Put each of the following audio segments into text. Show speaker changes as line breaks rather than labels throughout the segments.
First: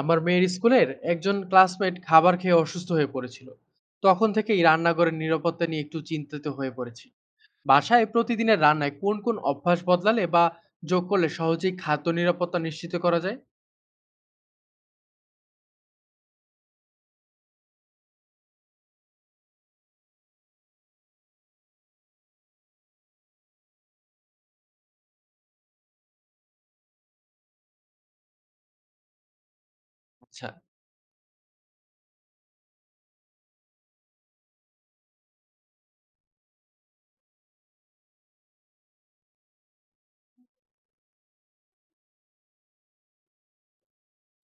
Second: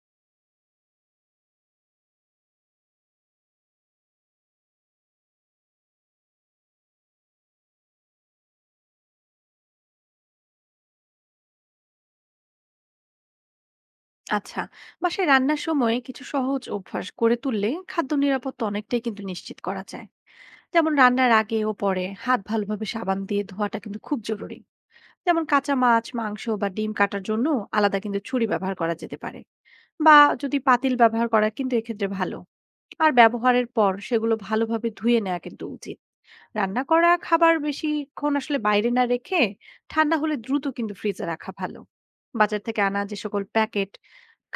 আমার মেয়ের স্কুলের একজন ক্লাসমেট খাবার খেয়ে অসুস্থ হয়ে পড়েছিল। তখন থেকেই রান্নাঘরের নিরাপত্তা নিয়ে একটু চিন্তিত হয়ে পড়েছি। বাসায় প্রতিদিনের রান্নায় কোন কোন অভ্যাস বদলালে বা যোগ করলে সহজেই খাদ্য নিরাপত্তা নিশ্চিত করা যায়?
আচ্ছা, বাসায় রান্নার সময় কিছু সহজ অভ্যাস গড়ে তুললে খাদ্য নিরাপত্তা অনেকটাই কিন্তু নিশ্চিত করা যায়। যেমন রান্নার আগে ও পরে হাত ভালোভাবে সাবান দিয়ে ধোয়াটা কিন্তু খুব জরুরি। যেমন কাঁচা মাছ মাংস বা ডিম কাটার জন্য আলাদা কিন্তু ছুরি ব্যবহার করা যেতে পারে, বা
আচ্ছা।
যদি পাতিল ব্যবহার করা কিন্তু এক্ষেত্রে ভালো। আর ব্যবহারের পর সেগুলো ভালোভাবে ধুয়ে নেওয়া কিন্তু উচিত। রান্না করা খাবার বেশিক্ষণ আসলে বাইরে না রেখে ঠান্ডা হলে দ্রুত কিন্তু ফ্রিজে রাখা ভালো। বাজার থেকে আনা যে সকল প্যাকেট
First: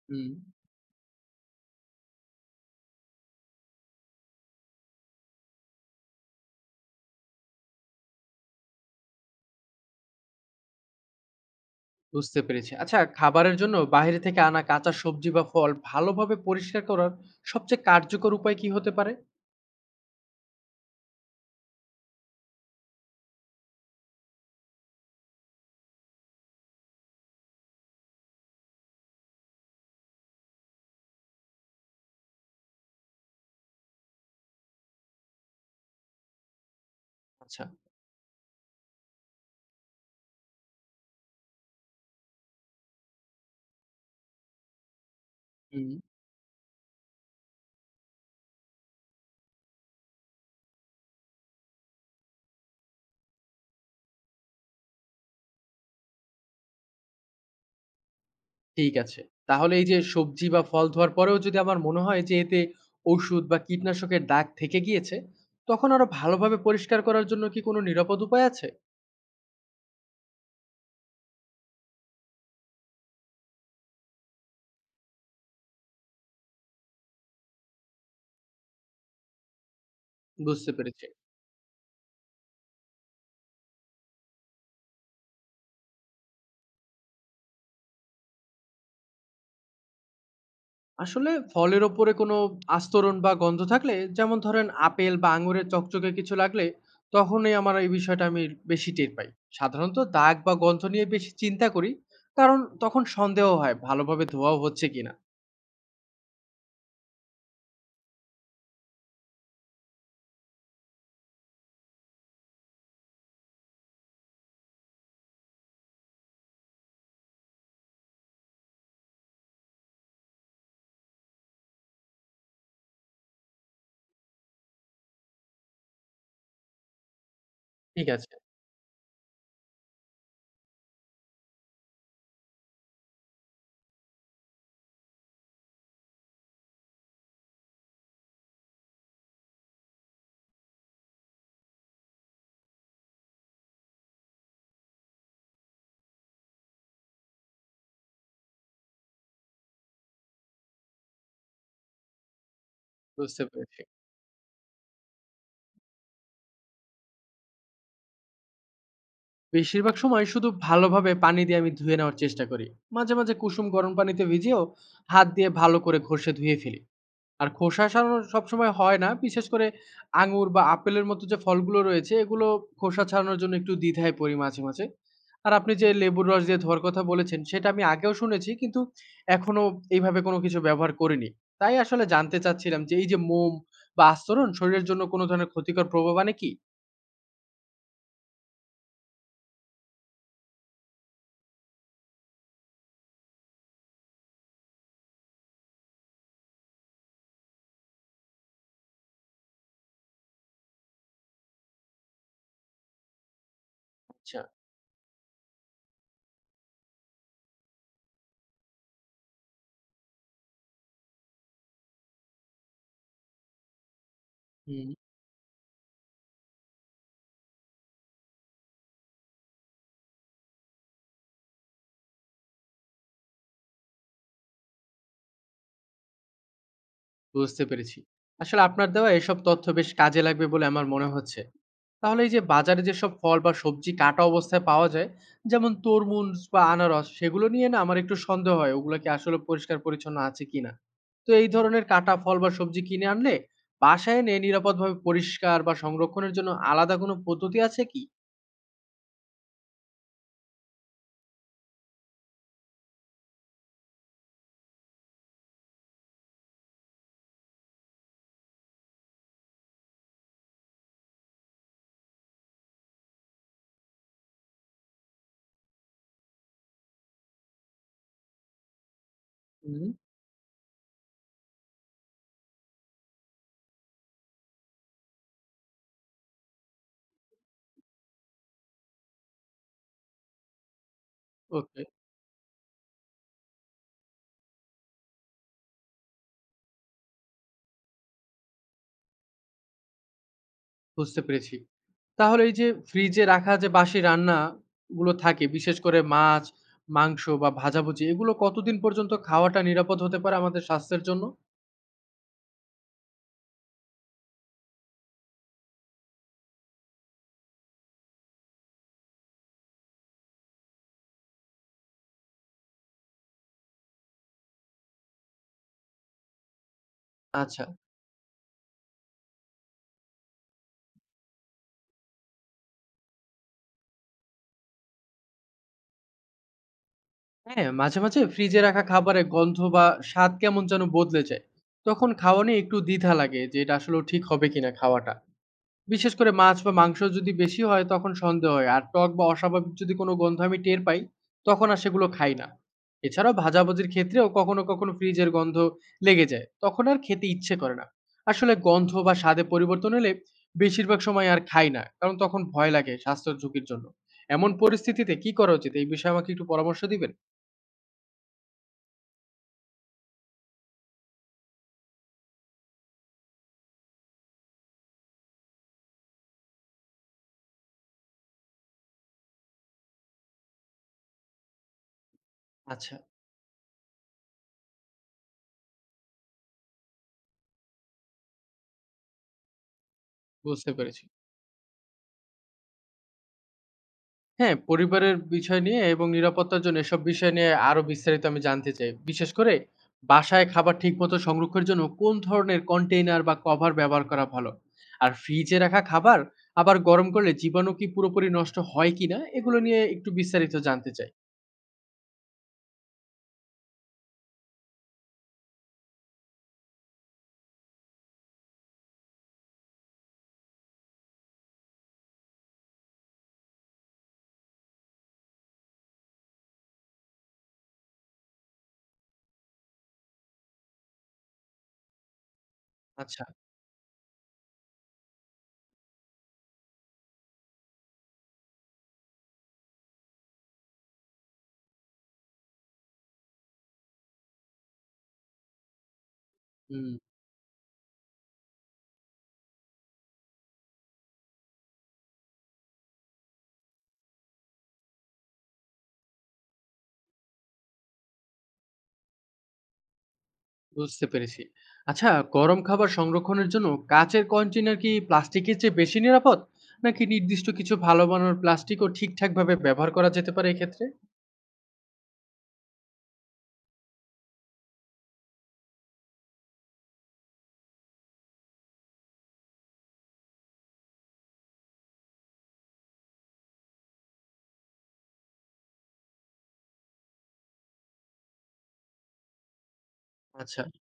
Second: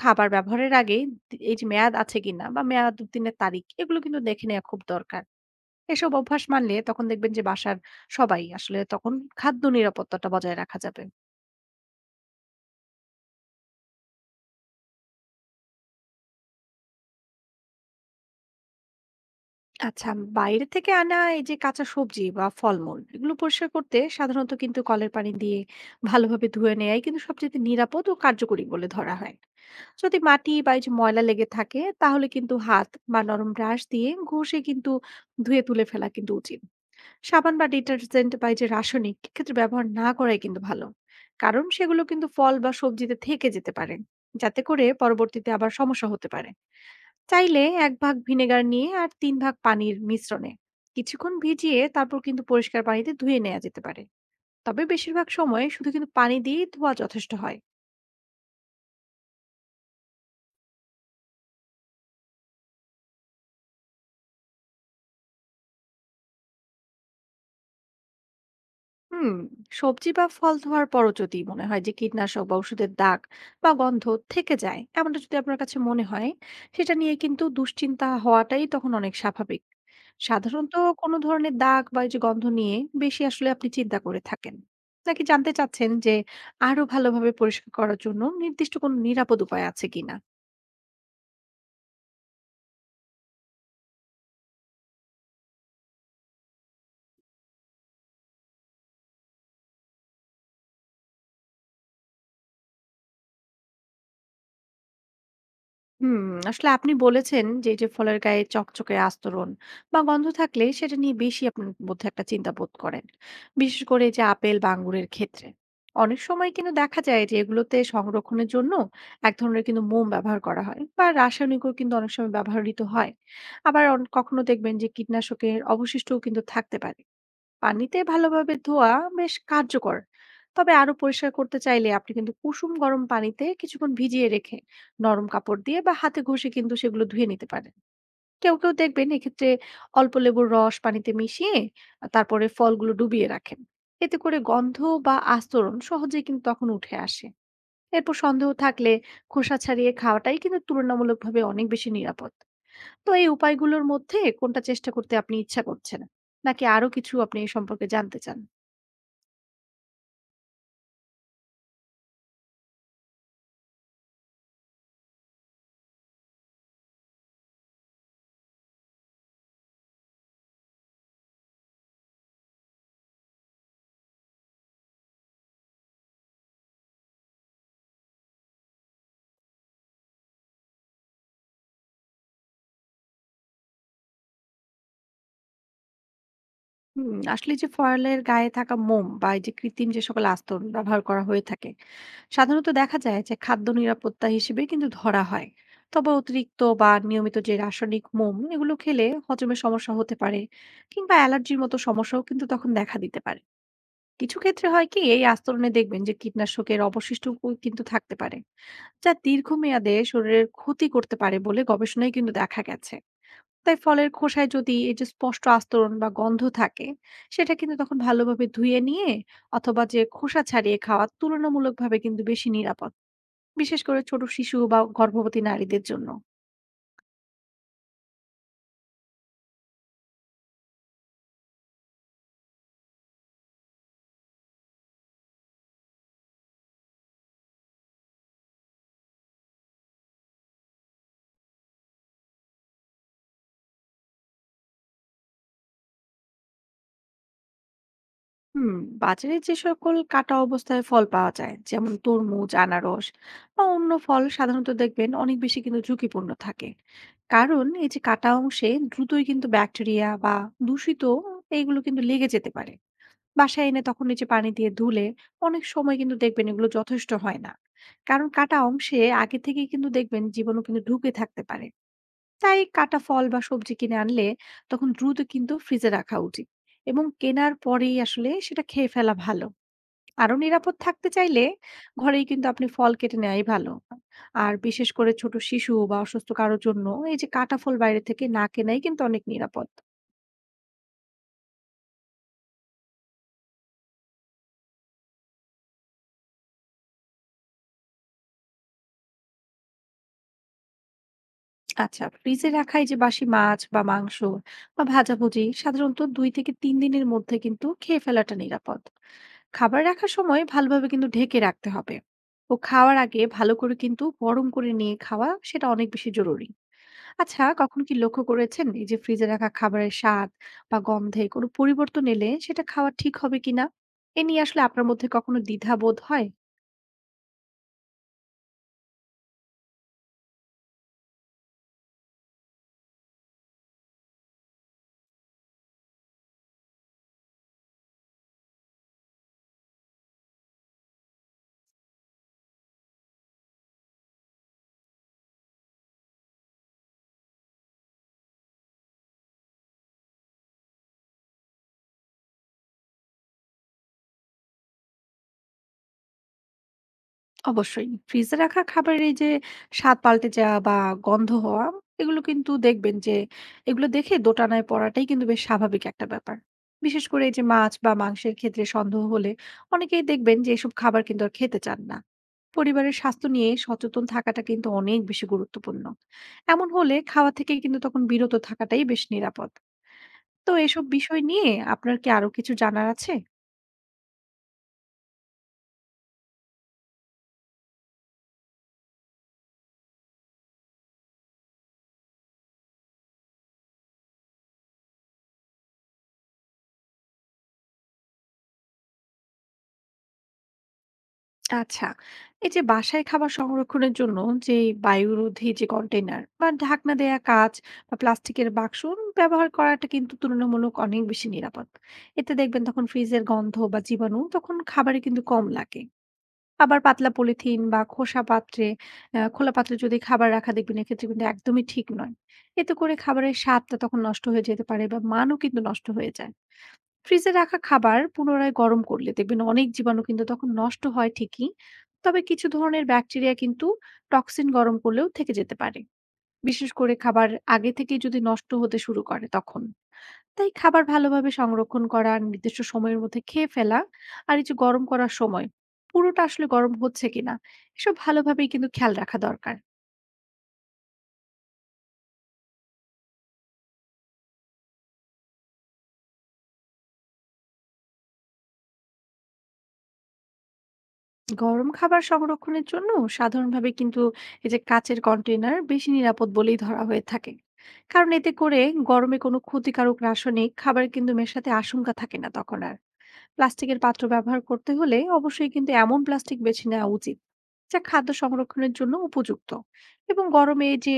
খাবার
হুম।
ব্যবহারের আগে এই যে মেয়াদ আছে কিনা বা মেয়াদ উত্তীর্ণের তারিখ এগুলো কিন্তু দেখে নেওয়া খুব দরকার। এসব অভ্যাস মানলে তখন দেখবেন যে বাসার সবাই আসলে তখন খাদ্য নিরাপত্তাটা বজায় রাখা যাবে।
বুঝতে পেরেছি। আচ্ছা, খাবারের জন্য বাইরে থেকে আনা কাঁচা সবজি বা ফল ভালোভাবে পরিষ্কার করার সবচেয়ে কার্যকর উপায় কি হতে পারে?
আচ্ছা, বাইরে থেকে আনা এই যে কাঁচা সবজি বা ফলমূল এগুলো পরিষ্কার করতে সাধারণত কিন্তু কলের পানি দিয়ে ভালোভাবে ধুয়ে নেয়াই কিন্তু সবচেয়ে নিরাপদ ও কার্যকরী বলে ধরা হয়। যদি মাটি বা এই যে ময়লা লেগে থাকে তাহলে কিন্তু হাত বা নরম ব্রাশ দিয়ে ঘষে কিন্তু ধুয়ে তুলে ফেলা কিন্তু উচিত। সাবান
আচ্ছা।
বা ডিটারজেন্ট বা এই যে রাসায়নিক ক্ষেত্রে ব্যবহার না করাই কিন্তু ভালো। কারণ সেগুলো কিন্তু ফল বা সবজিতে থেকে যেতে পারে, যাতে করে পরবর্তীতে আবার
হুম।
সমস্যা হতে পারে। চাইলে ১ ভাগ ভিনেগার নিয়ে আর ৩ ভাগ পানির মিশ্রণে কিছুক্ষণ ভিজিয়ে তারপর কিন্তু পরিষ্কার পানিতে ধুয়ে নেওয়া যেতে পারে। তবে বেশিরভাগ সময় শুধু কিন্তু পানি দিয়েই ধোয়া যথেষ্ট হয়।
ঠিক আছে। তাহলে এই যে সবজি বা ফল ধোয়ার পরেও যদি আমার মনে হয় যে এতে ঔষুধ বা কীটনাশকের দাগ থেকে গিয়েছে, তখন আরো ভালোভাবে পরিষ্কার করার জন্য কি কোনো নিরাপদ উপায় আছে?
হুম, সবজি বা ফল ধোয়ার পরও যদি মনে হয় যে কীটনাশক বা ওষুধের দাগ বা গন্ধ থেকে যায়, এমনটা যদি আপনার কাছে মনে হয় সেটা নিয়ে কিন্তু দুশ্চিন্তা হওয়াটাই তখন অনেক স্বাভাবিক।
বুঝতে
সাধারণত
পেরেছি।
কোনো ধরনের দাগ বা এই যে গন্ধ নিয়ে বেশি আসলে আপনি চিন্তা করে থাকেন, নাকি জানতে চাচ্ছেন যে আরো ভালোভাবে পরিষ্কার করার জন্য নির্দিষ্ট কোনো নিরাপদ উপায় আছে কিনা?
আসলে ফলের ওপরে কোনো আস্তরণ বা গন্ধ থাকলে, যেমন ধরেন আপেল বা আঙুরের চকচকে কিছু লাগলে, তখনই আমার এই বিষয়টা আমি বেশি টের পাই। সাধারণত দাগ বা গন্ধ নিয়ে বেশি চিন্তা করি, কারণ তখন সন্দেহ হয় ভালোভাবে ধোয়াও হচ্ছে কিনা।
হুম, আসলে আপনি বলেছেন যে এই যে ফলের গায়ে চকচকে আস্তরণ বা গন্ধ থাকলে সেটা নিয়ে বেশি আপনার মধ্যে একটা চিন্তা বোধ করেন, বিশেষ করে এই যে আপেল বা আঙ্গুরের ক্ষেত্রে। অনেক সময় কিন্তু দেখা যায় যে এগুলোতে সংরক্ষণের জন্য এক ধরনের কিন্তু মোম ব্যবহার করা হয় বা রাসায়নিকও কিন্তু অনেক সময় ব্যবহৃত হয়। আবার কখনো দেখবেন যে কীটনাশকের অবশিষ্টও কিন্তু থাকতে পারে। পানিতে
ঠিক আছে,
ভালোভাবে ধোয়া বেশ কার্যকর। তবে আরো পরিষ্কার করতে চাইলে আপনি কিন্তু কুসুম গরম পানিতে কিছুক্ষণ ভিজিয়ে রেখে নরম কাপড় দিয়ে বা হাতে ঘষে কিন্তু সেগুলো ধুয়ে নিতে পারেন। কেউ কেউ দেখবেন এক্ষেত্রে অল্প লেবুর রস পানিতে মিশিয়ে তারপরে ফলগুলো ডুবিয়ে রাখেন। এতে করে গন্ধ বা আস্তরণ সহজেই কিন্তু তখন উঠে আসে। এরপর সন্দেহ থাকলে খোসা ছাড়িয়ে খাওয়াটাই কিন্তু তুলনামূলকভাবে অনেক বেশি নিরাপদ। তো এই
বুঝতে পেরেছি।
উপায়গুলোর মধ্যে কোনটা চেষ্টা করতে আপনি ইচ্ছা করছেন, নাকি আরো কিছু আপনি এ সম্পর্কে জানতে চান?
বেশিরভাগ সময় শুধু ভালোভাবে পানি দিয়ে আমি ধুয়ে নেওয়ার চেষ্টা করি। মাঝে মাঝে কুসুম গরম পানিতে ভিজিয়েও হাত দিয়ে ভালো করে ঘষে ধুয়ে ফেলি। আর খোসা ছাড়ানো সবসময় হয় না, বিশেষ করে আঙুর বা আপেলের মতো যে ফলগুলো রয়েছে এগুলো খোসা ছাড়ানোর জন্য একটু দ্বিধায় পড়ি মাঝে মাঝে। আর আপনি যে লেবুর রস দিয়ে ধোয়ার কথা বলেছেন সেটা আমি আগেও শুনেছি, কিন্তু এখনো এইভাবে কোনো কিছু ব্যবহার করিনি। তাই আসলে জানতে চাচ্ছিলাম যে এই যে মোম বা আস্তরণ শরীরের জন্য কোনো ধরনের ক্ষতিকর প্রভাব আনে কি?
হুম, আসলে যে ফয়েলের গায়ে থাকা মোম বা এই যে কৃত্রিম যে সকল আস্তরণ ব্যবহার করা হয়ে থাকে সাধারণত দেখা যায় যে খাদ্য নিরাপত্তা হিসেবে কিন্তু ধরা হয়। তবে অতিরিক্ত বা নিয়মিত যে রাসায়নিক মোম এগুলো খেলে হজমের সমস্যা হতে পারে, কিংবা অ্যালার্জির মতো সমস্যাও কিন্তু তখন দেখা দিতে পারে। কিছু
আচ্ছা।
ক্ষেত্রে হয় কি, এই আস্তরণে দেখবেন যে কীটনাশকের অবশিষ্ট কিন্তু থাকতে পারে, যা দীর্ঘমেয়াদে শরীরের ক্ষতি করতে পারে বলে গবেষণায় কিন্তু দেখা গেছে। তাই ফলের খোসায় যদি
হুম।
এই যে স্পষ্ট আস্তরণ বা গন্ধ থাকে সেটা কিন্তু তখন ভালোভাবে ধুয়ে নিয়ে অথবা যে খোসা ছাড়িয়ে খাওয়া তুলনামূলকভাবে কিন্তু বেশি নিরাপদ, বিশেষ করে ছোট শিশু বা গর্ভবতী নারীদের জন্য।
বুঝতে পেরেছি। আসলে আপনার দেওয়া এসব তথ্য বেশ কাজে লাগবে বলে আমার মনে হচ্ছে। তাহলে এই যে বাজারে যেসব ফল বা সবজি কাটা অবস্থায় পাওয়া যায়, যেমন তরমুজ বা আনারস, সেগুলো নিয়ে না আমার একটু সন্দেহ হয়, ওগুলা কি আসলে পরিষ্কার পরিচ্ছন্ন আছে কিনা? তো এই ধরনের কাটা ফল বা সবজি কিনে আনলে বাসায় এনে নিরাপদভাবে পরিষ্কার বা সংরক্ষণের জন্য আলাদা কোনো পদ্ধতি আছে কি?
হুম, বাজারে যে সকল কাটা অবস্থায় ফল পাওয়া যায় যেমন তরমুজ, আনারস বা অন্য ফল সাধারণত দেখবেন অনেক বেশি কিন্তু ঝুঁকিপূর্ণ থাকে। কারণ এই যে কাটা অংশে দ্রুতই কিন্তু ব্যাকটেরিয়া বা দূষিত এইগুলো কিন্তু লেগে যেতে পারে। বাসায় এনে তখন এই যে পানি দিয়ে ধুলে অনেক সময় কিন্তু দেখবেন এগুলো যথেষ্ট হয় না, কারণ কাটা অংশে আগে থেকেই কিন্তু
হুম।
দেখবেন জীবাণু কিন্তু ঢুকে থাকতে পারে। তাই কাটা ফল বা সবজি কিনে আনলে তখন দ্রুত কিন্তু ফ্রিজে রাখা উচিত এবং কেনার পরেই আসলে সেটা খেয়ে ফেলা ভালো। আরো নিরাপদ থাকতে চাইলে
ওকে,
ঘরেই কিন্তু আপনি ফল কেটে নেওয়াই ভালো। আর বিশেষ করে ছোট শিশু বা অসুস্থ কারোর জন্য এই যে কাটা ফল বাইরে থেকে না কেনাই কিন্তু অনেক নিরাপদ।
বুঝতে পেরেছি। তাহলে এই যে ফ্রিজে রাখা যে বাসি রান্নাগুলো থাকে, বিশেষ করে মাছ, মাংস বা ভাজাভুজি এগুলো কতদিন পর্যন্ত খাওয়াটা নিরাপদ হতে পারে আমাদের স্বাস্থ্যের জন্য?
আচ্ছা, ফ্রিজে রাখা এই যে বাসি মাছ বা মাংস বা ভাজাভুজি সাধারণত ২ থেকে ৩ দিনের মধ্যে কিন্তু খেয়ে ফেলাটা নিরাপদ। খাবার রাখার সময় ভালোভাবে কিন্তু ঢেকে রাখতে হবে ও খাওয়ার আগে ভালো করে কিন্তু গরম করে নিয়ে খাওয়া সেটা অনেক বেশি জরুরি। আচ্ছা
আচ্ছা।
কখন কি লক্ষ্য করেছেন এই যে ফ্রিজে রাখা খাবারের স্বাদ বা গন্ধে কোনো পরিবর্তন এলে সেটা খাওয়া ঠিক হবে কিনা, এ নিয়ে আসলে আপনার মধ্যে কখনো দ্বিধা বোধ হয়?
হ্যাঁ, মাঝে, মাঝে ফ্রিজে রাখা খাবারে গন্ধ বা স্বাদ কেমন যেন বদলে যায়। তখন খাওয়া নিয়ে একটু দ্বিধা লাগে যে এটা আসলেও ঠিক হবে কিনা খাওয়াটা। বিশেষ করে মাছ বা মাংস যদি বেশি হয় তখন সন্দেহ হয়। আর টক বা অস্বাভাবিক যদি কোনো গন্ধ আমি টের পাই, তখন আর সেগুলো খাই না। এছাড়াও ভাজাভুজির ক্ষেত্রেও কখনো, কখনো ফ্রিজের গন্ধ লেগে যায়। তখন আর খেতে ইচ্ছে করে না। আসলে গন্ধ বা স্বাদে পরিবর্তন এলে বেশিরভাগ সময় আর খাই না। কারণ তখন ভয় লাগে স্বাস্থ্যের ঝুঁকির জন্য। এমন পরিস্থিতিতে কি করা উচিত? এই বিষয়ে আমাকে একটু পরামর্শ দিবেন?
অবশ্যই। ফ্রিজে রাখা খাবারের এই যে স্বাদ পাল্টে যাওয়া বা গন্ধ হওয়া, এগুলো কিন্তু দেখবেন যে এগুলো দেখে দোটানায় পড়াটাই কিন্তু বেশ স্বাভাবিক একটা ব্যাপার। বিশেষ করে এই যে মাছ বা মাংসের ক্ষেত্রে সন্দেহ হলে অনেকেই দেখবেন যে এসব খাবার কিন্তু আর খেতে চান না। পরিবারের
আচ্ছা,
স্বাস্থ্য নিয়ে সচেতন থাকাটা কিন্তু অনেক বেশি গুরুত্বপূর্ণ। এমন হলে খাওয়া থেকে কিন্তু তখন বিরত থাকাটাই বেশ নিরাপদ। তো
বুঝতে
এসব
পেরেছি।
বিষয় নিয়ে আপনার কি আরো কিছু জানার আছে?
হ্যাঁ, পরিবারের বিষয় নিয়ে এবং নিরাপত্তার জন্য এসব বিষয় নিয়ে আরো বিস্তারিত আমি জানতে চাই। বিশেষ করে বাসায় খাবার ঠিকমতো সংরক্ষণের জন্য কোন ধরনের কন্টেইনার বা কভার ব্যবহার করা ভালো? আর ফ্রিজে রাখা খাবার আবার গরম করলে জীবাণু কি পুরোপুরি নষ্ট হয় কিনা এগুলো নিয়ে একটু বিস্তারিত জানতে চাই।
আচ্ছা, এই যে বাসায় খাবার সংরক্ষণের জন্য যে বায়ুরোধী যে কন্টেইনার বা ঢাকনা দেয়া কাঁচ বা প্লাস্টিকের বাক্স ব্যবহার করাটা কিন্তু তুলনামূলক অনেক বেশি নিরাপদ। এতে দেখবেন তখন ফ্রিজের গন্ধ বা জীবাণু তখন খাবারে কিন্তু কম লাগে। আবার পাতলা পলিথিন বা খোসা পাত্রে, খোলা পাত্রে যদি খাবার রাখা দেখবেন এক্ষেত্রে কিন্তু একদমই ঠিক নয়। এতে করে
আচ্ছা,
খাবারের স্বাদটা তখন নষ্ট হয়ে যেতে পারে বা মানও কিন্তু নষ্ট হয়ে যায়। ফ্রিজে রাখা খাবার পুনরায় গরম করলে দেখবেন অনেক জীবাণু কিন্তু তখন নষ্ট হয় ঠিকই, তবে কিছু ধরনের ব্যাকটেরিয়া কিন্তু টক্সিন গরম করলেও থেকে যেতে পারে, বিশেষ
হুম,
করে খাবার আগে থেকেই যদি নষ্ট হতে শুরু করে তখন। তাই খাবার ভালোভাবে সংরক্ষণ করা, নির্দিষ্ট সময়ের মধ্যে খেয়ে ফেলা, আর এই যে গরম করার সময় পুরোটা আসলে গরম হচ্ছে কিনা এসব ভালোভাবেই কিন্তু খেয়াল রাখা দরকার।
বুঝতে পেরেছি। আচ্ছা, গরম খাবার সংরক্ষণের জন্য কাঁচের কন্টেইনার কি প্লাস্টিকের চেয়ে বেশি নিরাপদ? নাকি নির্দিষ্ট কিছু ভালো মানের প্লাস্টিকও ঠিকঠাকভাবে ব্যবহার করা যেতে পারে এক্ষেত্রে?
গরম খাবার সংরক্ষণের জন্য সাধারণভাবে কিন্তু এই যে কাচের কন্টেইনার বেশি নিরাপদ বলেই ধরা হয়ে থাকে। কারণ এতে করে গরমে কোনো ক্ষতিকারক রাসায়নিক খাবার কিন্তু মেশাতে আশঙ্কা থাকে না তখন আর। প্লাস্টিকের পাত্র ব্যবহার করতে হলে অবশ্যই কিন্তু এমন প্লাস্টিক বেছে নেওয়া উচিত যা খাদ্য সংরক্ষণের জন্য উপযুক্ত এবং
আচ্ছা,
গরমে যে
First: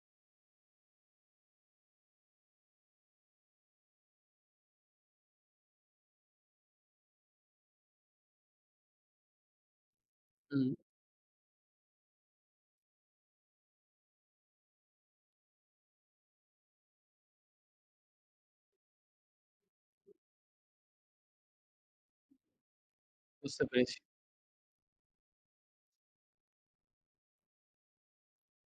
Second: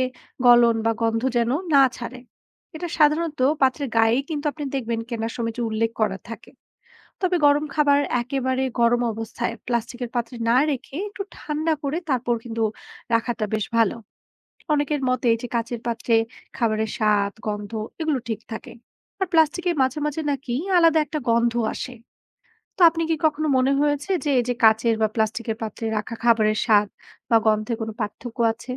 গলন বা গন্ধ যেন না ছাড়ে। এটা সাধারণত পাত্রের গায়েই কিন্তু আপনি দেখবেন কেনার সময় যে উল্লেখ করা থাকে। তবে গরম খাবার একেবারে গরম অবস্থায় প্লাস্টিকের পাত্রে না
হুম।
রেখে একটু ঠান্ডা করে তারপর কিন্তু রাখাটা বেশ ভালো। অনেকের মতে এই যে কাচের পাত্রে খাবারের স্বাদ, গন্ধ এগুলো ঠিক থাকে, আর প্লাস্টিকে মাঝে মাঝে নাকি আলাদা একটা গন্ধ আসে। তো আপনি কি কখনো
বুঝতে
মনে
পেরেছি।
হয়েছে যে এই যে কাচের বা প্লাস্টিকের পাত্রে রাখা খাবারের স্বাদ বা গন্ধে কোনো পার্থক্য আছে?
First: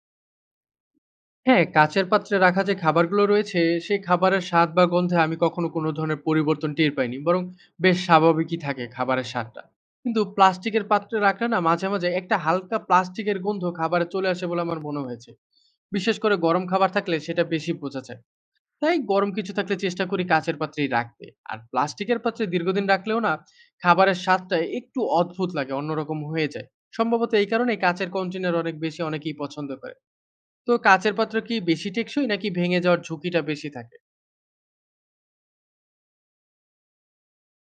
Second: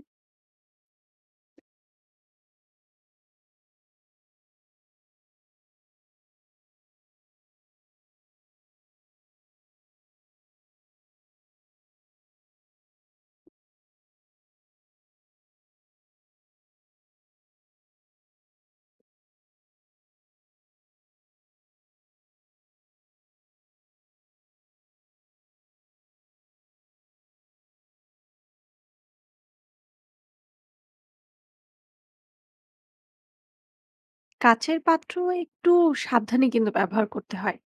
হ্যাঁ, কাঁচের পাত্রে রাখা যে খাবারগুলো রয়েছে, সেই খাবারের স্বাদ বা গন্ধে আমি কখনো কোনো ধরনের পরিবর্তন টের পাইনি। বরং বেশ স্বাভাবিকই থাকে খাবারের স্বাদটা। কিন্তু প্লাস্টিকের পাত্রে রাখলে না মাঝে, মাঝে একটা হালকা প্লাস্টিকের গন্ধ খাবারে চলে আসে বলে আমার মনে হয়েছে। বিশেষ করে গরম খাবার থাকলে সেটা বেশি বোঝা যায়। তাই গরম কিছু থাকলে চেষ্টা করি কাঁচের পাত্রেই রাখতে। আর প্লাস্টিকের পাত্রে দীর্ঘদিন রাখলেও না খাবারের স্বাদটা একটু অদ্ভুত লাগে, অন্যরকম হয়ে যায়। সম্ভবত এই কারণেই কাঁচের কন্টেইনার অনেক বেশি অনেকেই পছন্দ করে। তো কাচের পাত্র কি বেশি টেকসই নাকি ভেঙে যাওয়ার ঝুঁকিটা বেশি থাকে?
কাচের পাত্র একটু সাবধানে কিন্তু ব্যবহার করতে হয়,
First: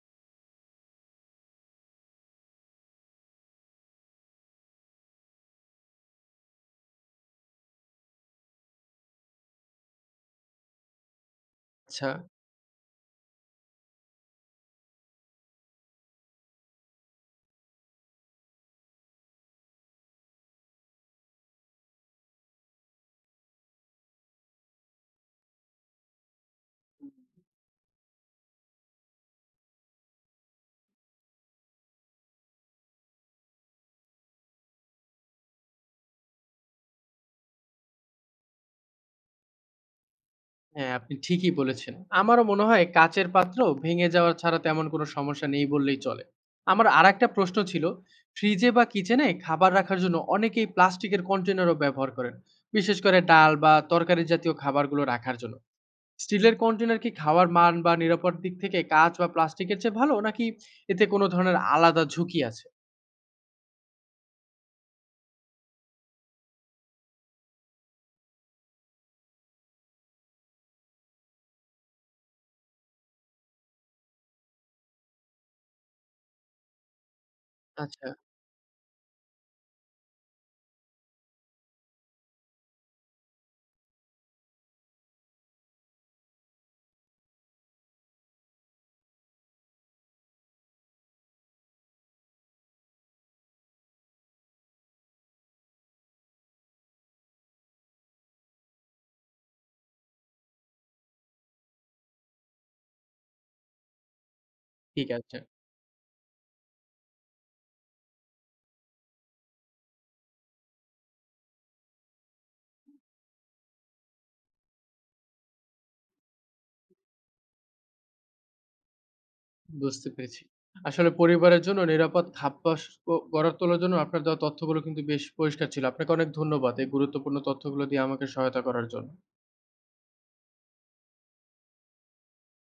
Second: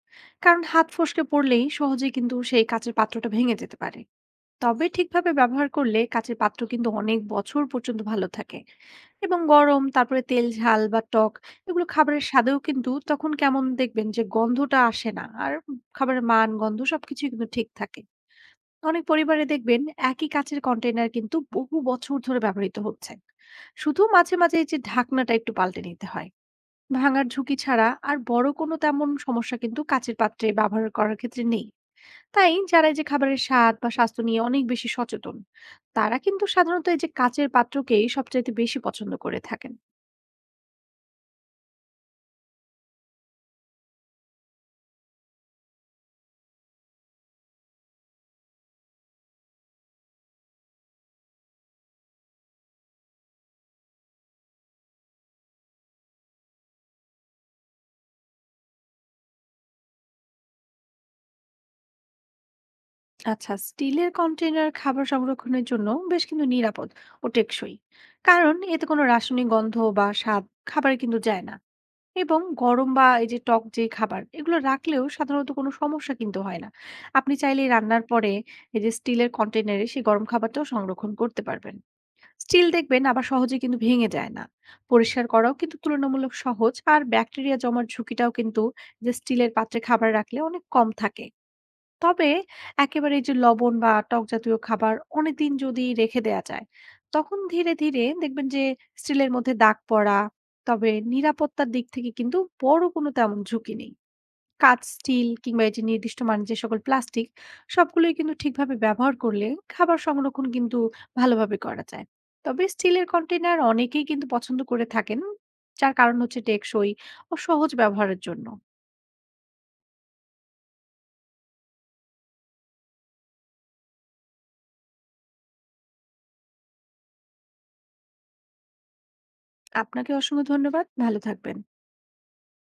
কারণ হাত ফসকে পড়লেই সহজে কিন্তু সেই কাচের পাত্রটা ভেঙে যেতে পারে। তবে ঠিকভাবে ব্যবহার করলে কাচের পাত্র কিন্তু অনেক বছর পর্যন্ত ভালো থাকে। এবং গরম তারপরে তেল, ঝাল বা টক এগুলো
আচ্ছা।
খাবারের স্বাদেও কিন্তু তখন কেমন দেখবেন যে গন্ধটা আসে না আর। খাবারের মান, গন্ধ সবকিছুই কিন্তু ঠিক থাকে। অনেক পরিবারে দেখবেন একই কাচের কন্টেইনার কিন্তু বহু বছর ধরে ব্যবহৃত হচ্ছে, শুধু মাঝে মাঝে এই যে ঢাকনাটা একটু পাল্টে নিতে হয়। ভাঙার ঝুঁকি ছাড়া আর বড় কোনো তেমন সমস্যা কিন্তু কাচের পাত্রে ব্যবহার করার ক্ষেত্রে নেই। তাই যারা এই যে খাবারের স্বাদ বা স্বাস্থ্য নিয়ে অনেক বেশি সচেতন তারা কিন্তু সাধারণত এই যে কাচের পাত্রকেই সবচাইতে বেশি পছন্দ করে থাকেন।
হ্যাঁ, আপনি ঠিকই বলেছেন। আমারও মনে হয় কাচের পাত্র ভেঙে যাওয়া ছাড়া তেমন কোনো সমস্যা নেই বললেই চলে। আমার আরেকটা প্রশ্ন ছিল, ফ্রিজে বা কিচেনে খাবার রাখার জন্য অনেকেই প্লাস্টিকের কন্টেনারও ব্যবহার করেন। বিশেষ করে ডাল বা তরকারি জাতীয় খাবারগুলো রাখার জন্য। স্টিলের কন্টেনার কি খাওয়ার মান বা নিরাপদ দিক থেকে কাঁচ বা প্লাস্টিকের চেয়ে ভালো, নাকি এতে কোনো ধরনের আলাদা ঝুঁকি আছে?
আচ্ছা, স্টিলের কন্টেইনার খাবার সংরক্ষণের জন্য বেশ কিন্তু নিরাপদ ও টেকসই। কারণ এতে কোনো রাসায়নিক গন্ধ বা স্বাদ খাবারে কিন্তু যায় না এবং গরম বা এই যে টক যে খাবার এগুলো রাখলেও সাধারণত কোনো সমস্যা কিন্তু হয় না। আপনি চাইলে রান্নার
আচ্ছা,
পরে এই যে স্টিলের কন্টেনারে সেই গরম খাবারটাও সংরক্ষণ করতে পারবেন। স্টিল দেখবেন আবার সহজে কিন্তু ভেঙে যায় না, পরিষ্কার করাও কিন্তু তুলনামূলক সহজ, আর ব্যাকটেরিয়া জমার ঝুঁকিটাও কিন্তু যে স্টিলের পাত্রে খাবার রাখলে অনেক কম থাকে। তবে একেবারে এই যে লবণ বা টক জাতীয় খাবার অনেকদিন যদি রেখে দেয়া যায় তখন ধীরে ধীরে দেখবেন যে স্টিলের মধ্যে দাগ পড়া। তবে নিরাপত্তার দিক থেকে কিন্তু বড় কোনো তেমন ঝুঁকি নেই। কাঁচ,
ঠিক
স্টিল
আছে।
কিংবা এই যে নির্দিষ্ট মানের যে সকল প্লাস্টিক সবগুলোই কিন্তু ঠিকভাবে ব্যবহার করলে খাবার সংরক্ষণ কিন্তু ভালোভাবে করা যায়। তবে স্টিলের কন্টেইনার অনেকেই কিন্তু পছন্দ করে থাকেন, যার কারণ হচ্ছে টেকসই ও সহজ ব্যবহারের জন্য।
বুঝতে পেরেছি। আসলে পরিবারের জন্য নিরাপদ খাপবাস গড়ে তোলার জন্য আপনার দেওয়া তথ্যগুলো কিন্তু বেশ পরিষ্কার ছিল। আপনাকে অনেক ধন্যবাদ এই গুরুত্বপূর্ণ তথ্যগুলো দিয়ে আমাকে সহায়তা করার জন্য।
আপনাকে অসংখ্য ধন্যবাদ। ভালো থাকবেন।